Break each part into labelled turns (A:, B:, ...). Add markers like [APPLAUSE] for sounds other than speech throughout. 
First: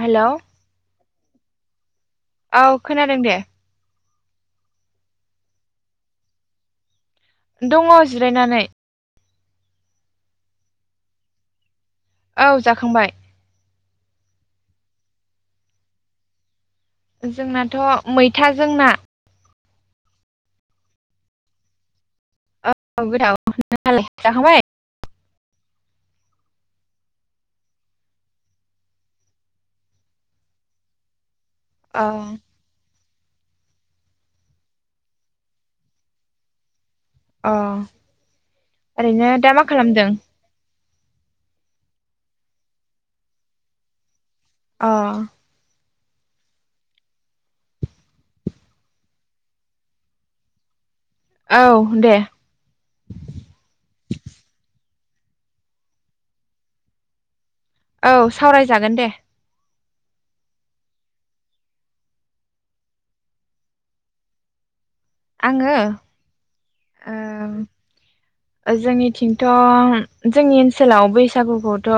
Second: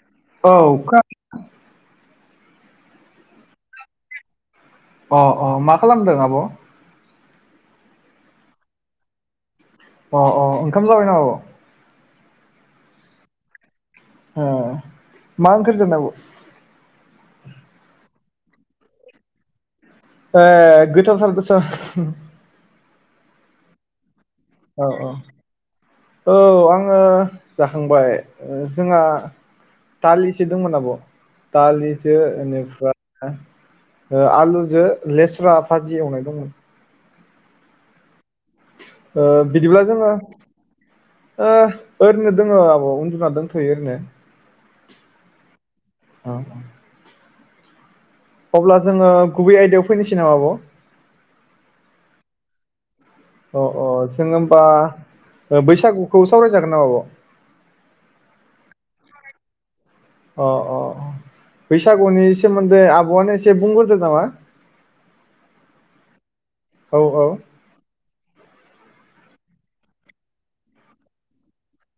A: Hello
B: [INAUDIBLE]
A: औ खोनादों दे
B: अ अ मा खालामदों आब'
A: दङ जिरायनानै
B: अ औ ओंखाम जाबाय नामा आब'
A: औ जाखांबाय
B: ओ मा ओंख्रि जानाय आब
A: जोंनाथ' मैथाजोंना
B: ए गोथाव दस
A: औ गोथाव [INAUDIBLE]
B: औ औ औ आंङो जाखांबाय जोंहा दालिसो दंमोन आब'
A: अ
B: दालिसो बेनिफ्राय आलुजों लेस्रा भाजि एवनाय दंमोन
A: अ
B: ओ
A: ओरैनो दा मा
B: बिदिब्ला
A: खालामदों
B: जोङो ओ ओरैनो दङ आब' उन्दुना दंथ'यो ओरैनो
A: अ
B: औ अब्ला जोङो गुबै आयदायाव फैनोसै नामा आब'
A: औ दे
B: अ अ जों होबा बैसागुखौ सावरायजागोन नामा आब'
A: औ सावरायजागोन दे
B: अ अ बैसागुनि सोमोन्दै आब'आनो एसे बुंग्रोदो नामा
A: आंङो
B: औ औ
A: औ जोंनिथिंथ' जोंनि ओनसोलाव बैसागुखौथ'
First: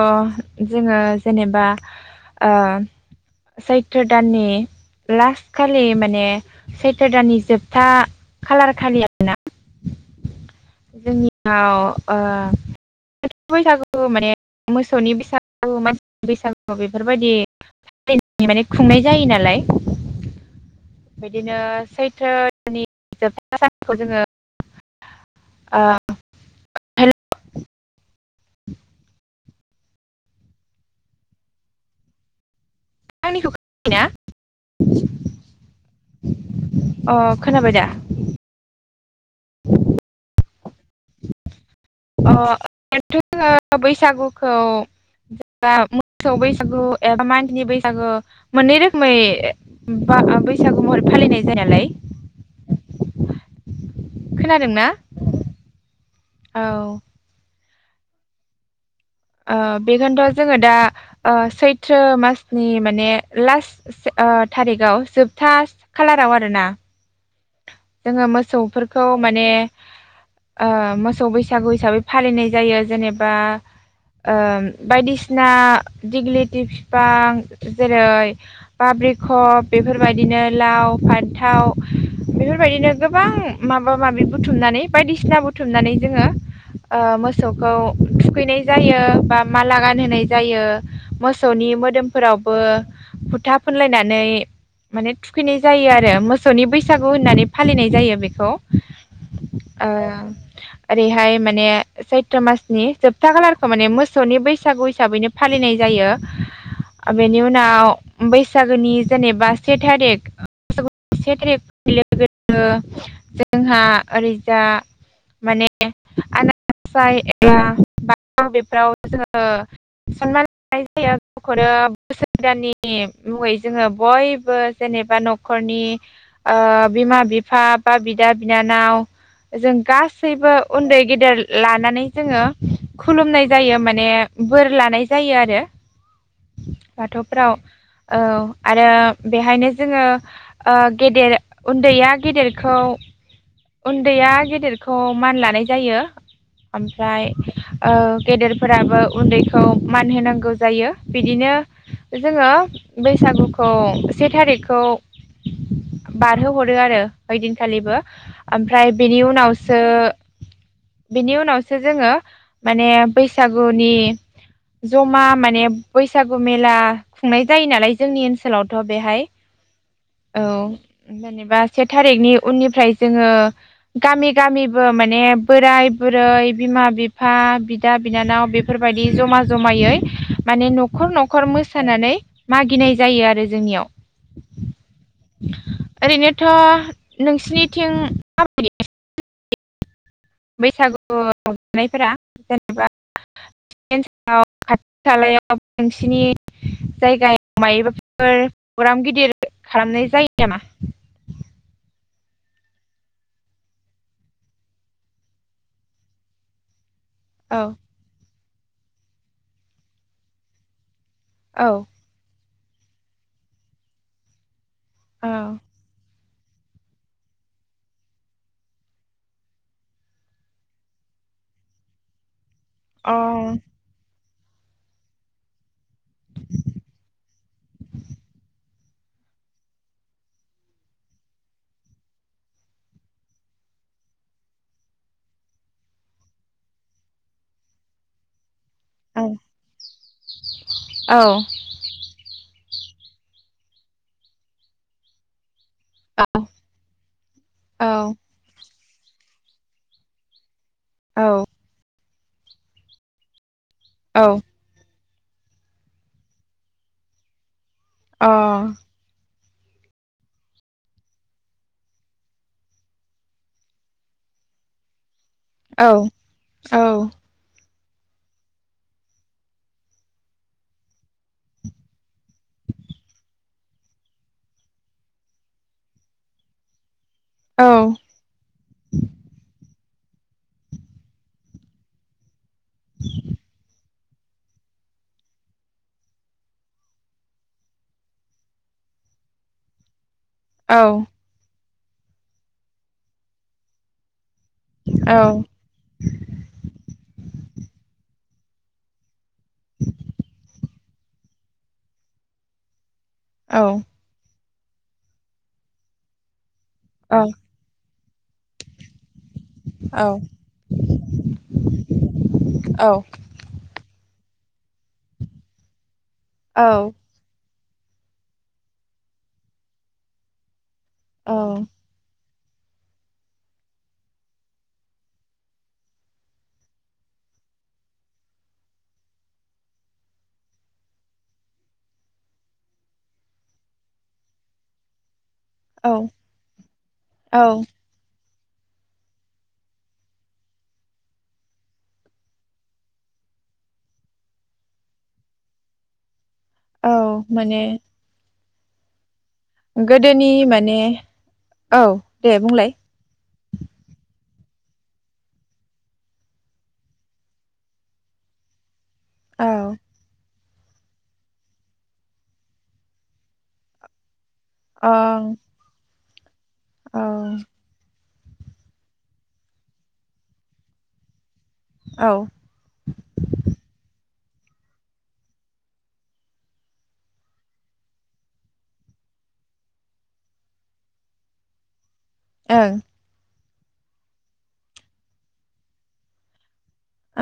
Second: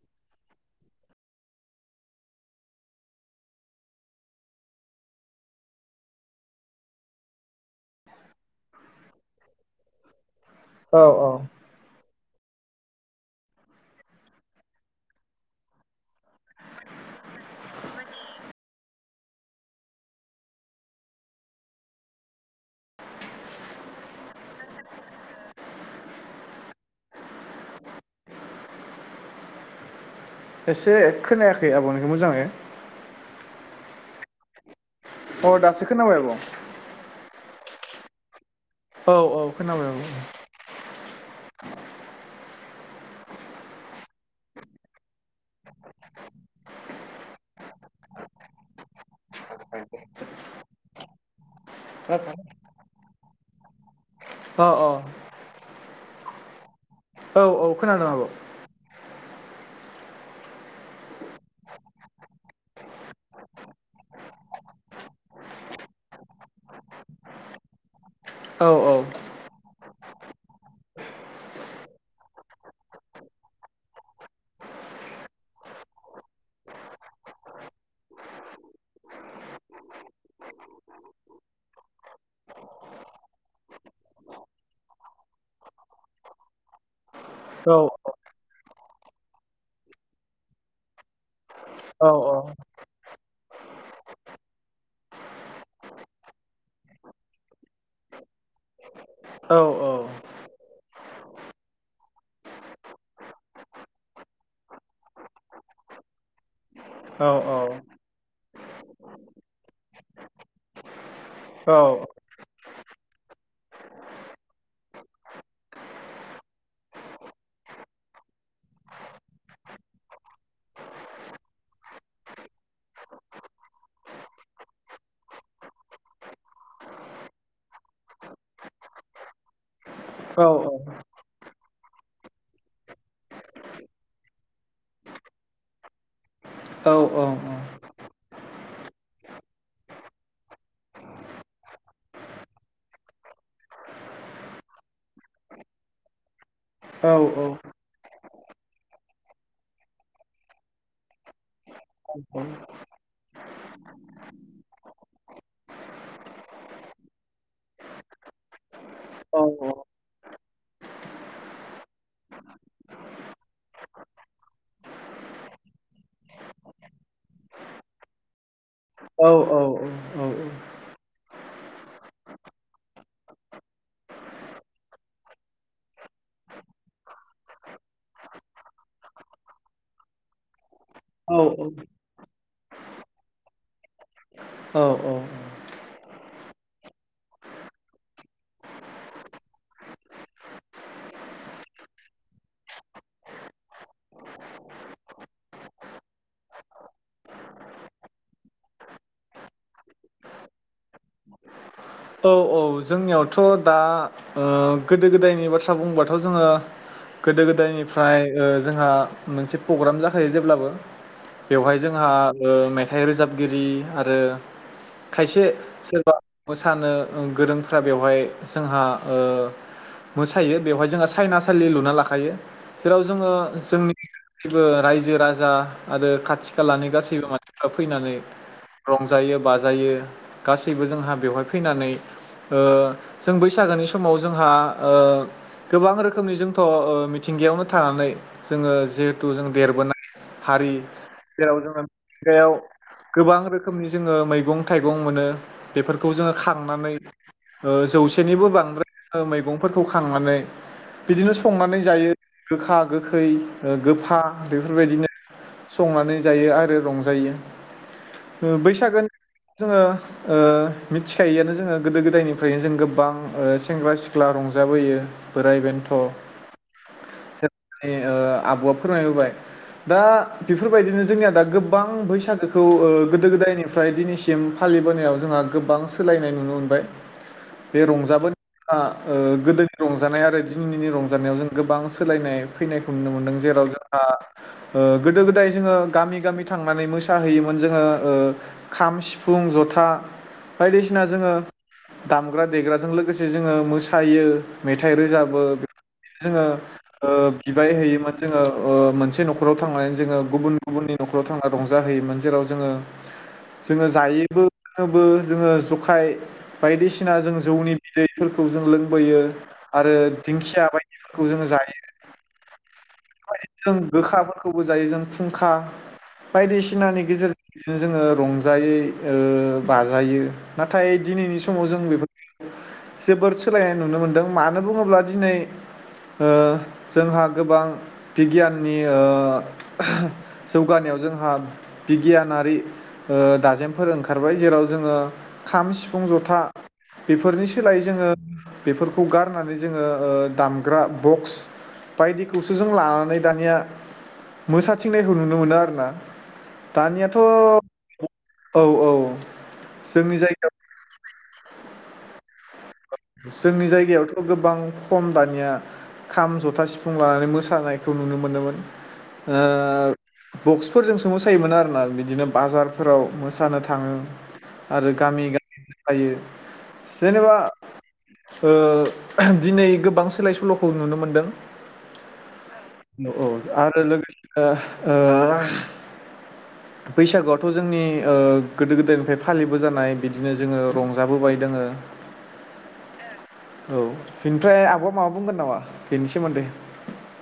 A: जोङो जेनेबा ओ सैत्र दाननि लास्ट खालि माने सैथो दाननि जोबथा खालार खालि आरो ना
B: औ
A: [INAUDIBLE]
B: औ
A: जोंनियाव ओ बैसागु माने मोसौनि बैसागु मानसि बैसागु बेफोरबायदि [UNINTELLIGIBLE] माने खुंनाय जायो नालाय बिदिनो सैथ्रोनि जोबथा सानखौ जोङो ओ [UNINTELLIGIBLE] [INAUDIBLE]
B: एसे खोनायाखै आब'निखौ मोजाङै
A: [UNINTELLIGIBLE] अ
B: अ दासो खोनाबाय आब'
A: खोनाबाय दा
B: औ औ खोनाबाय आब' ओं
A: [UNINTELLIGIBLE] अ बैसागुखौ मोसौ बैसागु एबा मानसिनि बैसागु मोननै रोखोमै बा बैसागु महरै फालिनाय जायो। नालाय
B: [UNINTELLIGIBLE] अ
A: खोनादोंना
B: अ
A: औ
B: औ औ खोनादों आब'
A: ओ बेखौनोथ' जोङो दा ओ सैथ्रो मासनि माने लास्ट थारिखाव जोबथा खालाराव आरोना जोङो
B: औ औ
A: मोसौफोरखौ माने ओ मोसौ बैसागु हिसाबै फालिनाय जायो जेनेबा ओ बायदिसिना दिग्लिथि फिफां जेरै बाब्रिखब बेफोरबायदिनो लाव फानथाव बेफोरबायदिनो गोबां माबा माबि बुथुमनानै बायदिसिना बुथुमनानै जोङो ओ मोसौखौ
B: औ
A: थुखैनाय जायो बा माला गानहोनाय जायो मोसौनि
B: औ
A: मोदोमफोरावबो फुथा फुनलायनानै माने थुखैनाय जायो आरो मोसौनि बै सागु होननानै फालिनाय जायो बेखौ
B: औ
A: ओ ओरैहाय माने सैत्रो मासनि जोबथा खालारखौ माने मोसौनि बैसागु हिसाबैनो फालिनाय जायो
B: औ
A: बेनि उनाव बैसागोनि जेनेबा से थारिख से थारि [UNINTELLIGIBLE]
B: औ औ
A: जोंहा ओरैजा माने आनान ग'साय एबा बेफोराव जोङो सनमान लानाय जायो गावखौनो बोसोर गोदाननि मुङै जोङो बयबो जेनेबा न'खरनि ओ बिमा बिफा बा बिदा बिनानाव जों गासैबो उन्दै गेदेर लानानै जोङो खुलुमनाय जायो माने बोर लानाय जायो आरो बाथौफ्राव औ आरो बेहायनो जोङो ओ गेदेर उन्दैया गेदेरखौ उन्दैया गेदेरखौ मान लानाय जायो। ओमफ्राय ओ गेदेरफोराबो उन्दैखौ मान होनांगौ जायो। बिदिनो जोङो बैसागुखौ से थारिखखौ बारहोहरो आरो ओइदिनखालिबो ओमफ्राय बेनि उनावसो बेनि उनावसो जोङो माने बैसागुनि ज'मा माने बैसागु मेला खुंनाय जायो नालाय जोंनि ओनसोलावथ' बेहाय औ जेनेबा से थारिखनि उननिफ्राय जोङो गामि गामिबो माने बोराय बुरै बिमा बिफा बिदा बिनानाव बेफोरबायदि जमा जमायै माने न'खर न'खर मोसानानै मागिनाय जायो आरो जोंनियाव।
B: औ औ
A: ओरैनोथ' नोंसिनिथिं [UNINTELLIGIBLE] बैसागुनायफोरा जेनेबा खाथि खालायाव नोंसिनि जायगायाव मायोबाफोर प्रग्राम गिदिर खालामनाय जायो नामा?
B: औ औ जोंनियावथ' दा ओ गोदो गोदायनि बाथ्रा बुंबाथ' जोङो गोदो
A: औ
B: गोदायनिफ्राय ओ जोंहा मोनसे प्रग्राम जाखायो जेब्लाबो बेवहाय जोंहा ओ मेथाइ रोजाबगिरि आरो
A: औ अ औ
B: खायसे सोरबा मोसानो [UNINTELLIGIBLE] गोरोंफ्रा बेवहाय जोंहा ओ मोसायो बेवहाय जोंहा साइनासालि लुना लाखायो। जेराव जोङो जोंनि [UNINTELLIGIBLE] रायजो राजा आरो खाथि खालानि गासैबो मानसिफ्रा फैनानै रंजायो बाजायो गासैबो जोंहा बेवहाय फैनानै। ओ जों बैसागोनि समाव जोंहा ओ गोबां रोखोमनि जोंथ' ओ मिथिंगायावनो थानानै जोङो जिहेथु जों देरबोनाय हारि
A: औ
B: जेराव जोङो मिथिंगायाव गोबां रोखोमनि जोङो मैगं-थाइगं मोनो। बेफोरखौ जोङो खांनानै
A: औ
B: जौसेनिबो बां बांद्राय ओ मैगंफोरखौ खांनानै बिदिनो
A: औ
B: संनानै जायो। गोखा गोखै गोफा
A: औ
B: बेफोरबायदिनो संनानै जायो आरो रंजायो।
A: अ
B: ओ बैसागो जोङो ओ मिथिखायोआनो जोङो गोदो-गोदायनिफ्रायनो जों गोबां ओ सेंग्रा-सिख्ला रंजाबोयो
A: औ
B: बोराय-बेन्थ'
A: औ
B: ए ओ आबौआ फोरमायबोबाय। दा बेफोरबायदिनो जोंनिया दा गोबां बैसागोखौ ओ गोदो-गोदायनिफ्राय दिनैसिम फालिबोनायाव जोंहा गोबां सोलायनाय नुनो मोनबाय।
A: औ
B: बे रंजाबोनायफ्रा ओ गोदोनि रंजानाय आरो दिनै दिनि रंजानायाव जों गोबां सोलायनाय फैनायखौ नुनो मोनदों जेराव जों हा ओ गोदो-गोदाय जोङो गामि गामि थांनानै मोसाहैयोमोन जोङो ओ खाम, सिफुं, जथा
A: औ
B: बायदिसिना जोङो दामग्रा-देग्राजों लोगोसे जोङो मोसायो मेथाइ रोजाबो बेफोरनो जोङो ओ बिबाय हैयोमोन जोङो ओ मोनसे न'खराव थांनानै जोङो गुबुन गुबुननि न'खराव थांना रंजाहैयोमोन जेराव जोङो
A: औ
B: जोङो जायोबो लोङोबो जोङो जखाय बायदिसिना
A: औ
B: जों जौनि बिदैफोरखौ जों लोंबोयो आरो दिंखिया बायदिफोरखौ जोङो जायो
A: औ
B: जों गोखाफोरखौबो जायो जों फुंखा बायदिसिनानि गेजेरजों बिदिनो जोङो रंजायै ओ बाजायो नाथाय दिनैनि
A: औ
B: समाव जों बेफोर जोबोर सोलायनाय नुनो मोनदों मानो बुङोब्ला दिनै ओह जोंहा गोबां बिगियाननि ओ जौगानायाव जोंहा बिगियानारि ओ दाजेमफोर ओंखारबाय जेराव जोङो खाम
A: औ
B: सिफुं ज'था
A: औ
B: बेफोरनि सोलायै जोङो बेफोरखौ गारनानै जोङो ओ दामग्रा बक्स बायदि खौसो जों लानानै दानिया मोसाथिंनायखौ नुनो मोनो आरोना
A: औ
B: दानियाथ'
A: माने
B: औ औ जोंनि
A: गोदोनि
B: जायगायाव
A: माने औ दे बुंलाय
B: जोंनि जायगायावथ' गोबां खम दानिया खाम जथा सिफुं लानानै मोसानायखौ नुनो मोनोमोन ओ
A: औ
B: बक्सफोरजोंसो मोसायोमोन आरोना बिदिनो बाजारफोराव मोसानो थाङो आरो
A: ओं
B: गामि गामि फायो
A: औ
B: जेनेबा ओ ओहो दिनै गोबां सोलाय सोल'खौ नुनो मोनदों
A: औ
B: औ औ आरो लोगोसेनो ओ बैसागोआथ' जोंनि ओ गोदो गोदायनिफ्राय फालिबो जानाय बिदिनो जोङो रंजाबोबाय दोङो
A: ओं
B: औ बेनिफ्राय आब'आ माबा बुंगोन नामा बेनि सोमोन्दै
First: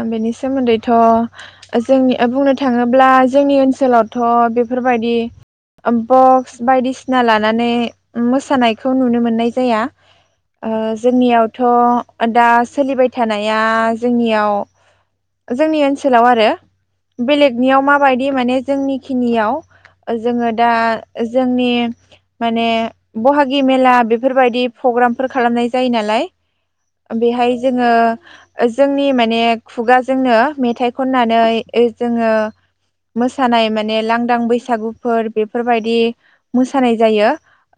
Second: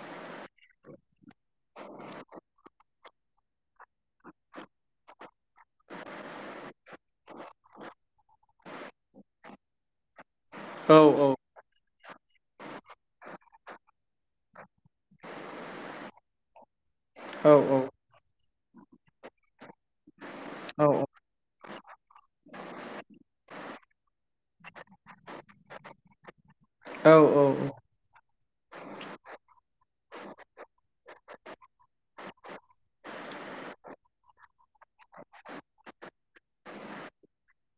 A: आं बेनि सोमोन्दैथ' जोंनि बुंनो थाङोब्ला जोंनि ओनसोलावथ' बेफोरबायदि बक्स बायदिसिना लानानै मोसानायखौ नुनो मोननाय जाया ओ
B: औ औ
A: जोंनियावथ' दा सोलिबाय थानाया जोंनियाव जोंनि ओनसोलाव आरो
B: औ
A: बेलेगनियाव माबायदि माने जोंनि खिनियाव जोङो दा
B: औ
A: जोंनि माने बहागि मेला बेफोरबायदि फग्रामफोर खालामनाय जायो नालाय
B: औ
A: बेहाय जोङो ओ जोंनि माने खुगाजोंनो मेथाइ खननानै ओइ जोङो मोसानाय माने लांदां बैसागुफोर बेफोरबायदि मोसानाय जायो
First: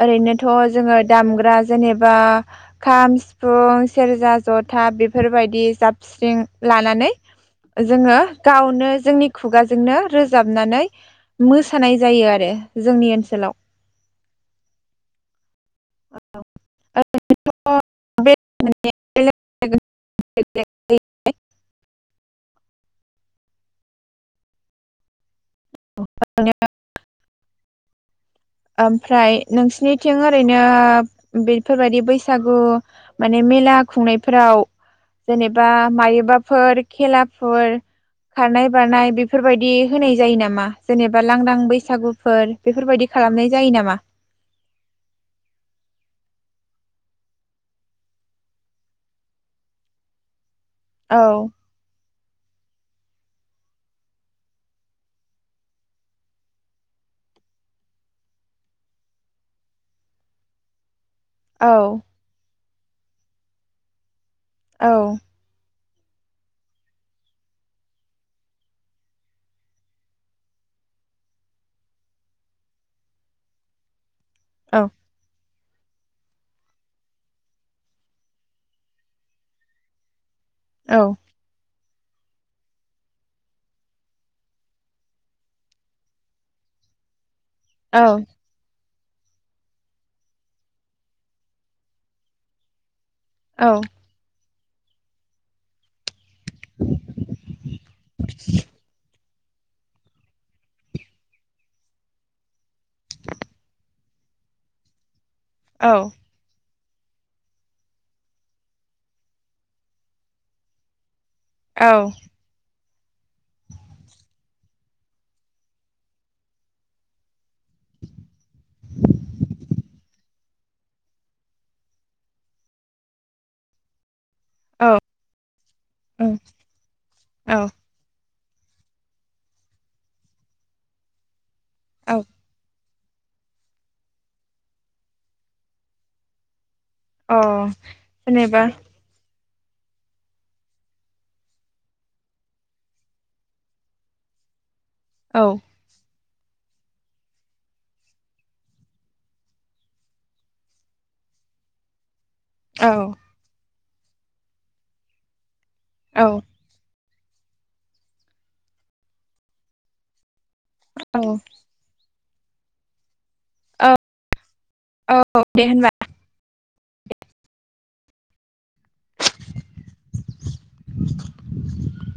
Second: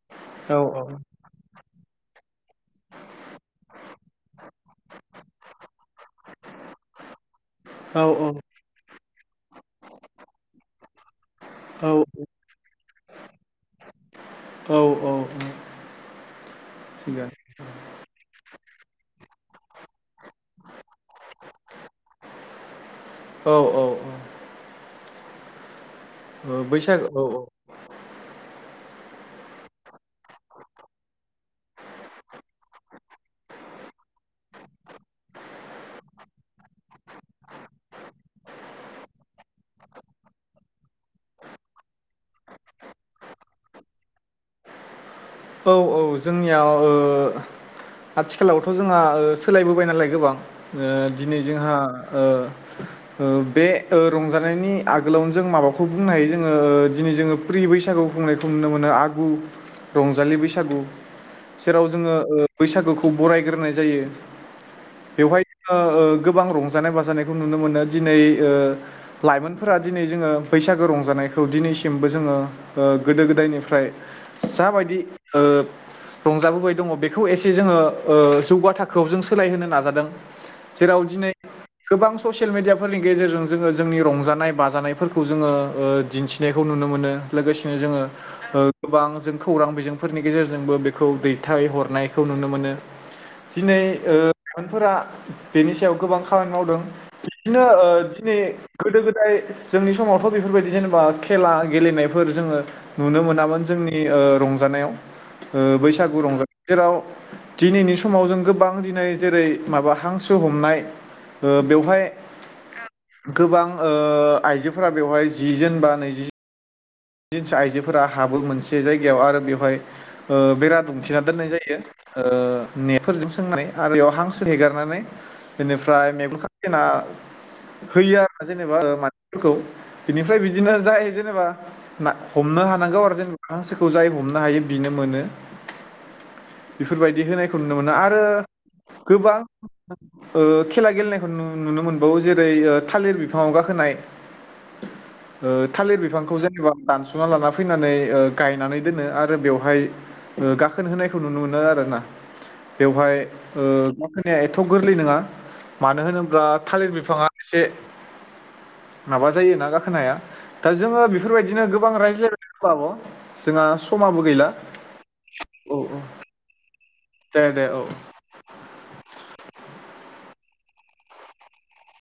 A: ओरैनोथ'
B: औ
A: जोङो दामग्रा जेनेबा बा खाम सिफुं सेरजा ज'था बेफोरबायदि जाबस्रिं लानानै
B: औ
A: जोङो गावनो जोंनि खुगाजोंनो रोजाबनानै
B: औ
A: मोसानाय जायो आरो जोंनि ओनसोलाव
B: औ औ थिगानो
A: [UNINTELLIGIBLE]
B: औ औ ओ बैसागो औ औ
A: ओमफ्राय नोंसिनिथिं ओरैनो बेफोरबायदि बैसागु माने मेला खुंनायफोराव जेनेबा मायोबाफोर खेलाफोर खारनाय बारनाय बेफोरबायदि होनाय जायो नामा जेनेबा लांदां बैसागुफोर बेफोरबायदि खालामनाय जायो नामा
B: औ औ जोंनियाव ओ आथिखालावथ' जोंहा ओ सोलायबोबाय नालाय गोबां ओ दिनै
A: औ
B: जोंहा ओ ओ बे ओ रंजानायनि आगोलावनो जों माबाखौ बुंनो हायो जोंङो ओ दिनै जोङो प्रि बैसागु खुंनायखौ नुनो मोनो आगु रंजालि बैसागु जेराव
A: औ
B: जोंङो ओ बैसागुखौ बरायग्रोनाय जायो।
A: औ
B: बेवहाय जोङो ओ गोबां रंजानाय बाजानायखौ नुनो मोनो दिनै ओ लाइमोनफोरा दिनै जोंङो बैसागो रंजानायखौ दिनैसिमबो जोंङो ओ गोदो गोदायनिफ्राय
A: औ
B: जाबायदि ओ रंजाबोबाय दंङ बेखौ एसे जोंङो ओ जौगा थाखोआव जों सोलायहोनो नाजादों।
A: औ
B: जेराव दिनै गोबां ससियेल मेडियाफोरनि गेजेरजों जोंङो जोंनि रंजानाय बाजानायफोरखौ जोंङो ओ दिन्थिनायखौ नुनो मोनो। लोगोसेनो जोंङो
A: औ
B: ओ गोबां जों खौरां बिजोंफोरनि गेजेरजोंबो बेखौ दैथायहरनायखौ नुनो मोनो।
A: औ
B: दिनै ओ लायमोनफोरा बेनि सायाव गोबां खामानि मावदों बिदिनो ओ दिनै गोदो गो फ्राय जोंनि समावथ' बेफोरबायदि जेनेबा खेला गेलेनायफोर जोंङो नुनो मोनामोन जोंनि ओ रंजानायाव ओ
A: औ
B: बैसागु रंजा जेराव दिनैनि समाव जों गोबां दिनै जेरै माबा हांसो हमनाय ओ
A: औ
B: बेवहाय औ गोबां ओ आइजो फोरा बेवहाय जिजोन बा नैजि जोनसो आइजोफोरा हाबो मोनसे जायगायाव आरो बेवहाय ओ बेरा दुमथिना दोननाय जायो ओ नेटफोरजों सोंनानै आरो बेयाव हां सो
A: औ
B: हेगारनानै बेनिफ्राय
A: ओं
B: मेगन खाथेना
A: औ
B: होयो आ जेनेबा मानसिफोरखौ बिनिफ्राय बिदिनो जाय जेनेबा ना
A: औ
B: हमनो हानांगौ आर जों हांसोखौ जाय हमनो हायो बिनो मोनो बेफोरबायदि
A: अ
B: होनायखौ नुनो मोनो आरो
A: जेनेबा
B: गोबां ओ खेला गेलेनायखौ नुनो मोनबावो जेरै थालिर बिफाङाव गाखोनाय
A: औ
B: ओ‌ थालिर बिफां खौ जेनबा दानसना लाना फैनानै ओ‌ गायनानै दोनो आरो बेवहाय ओ‌ गाखोन होनायखौ नुनो मोनो आरोना
A: औ
B: बेवहाय ओ माखोनाया एथ गोरलै नङा मानो
A: औ
B: होनोब्ला थालिर बिफाङा एसे माबा जायोना गाखोनाया? दा जोङो बेफोरबायदिनो [UNINTELLIGIBLE] ओमबा आब' जोंहा
A: औ
B: समाबो गैला
A: औ दे
B: औ
A: होनबा
B: औ दे दे औ
A: [INAUDIBLE]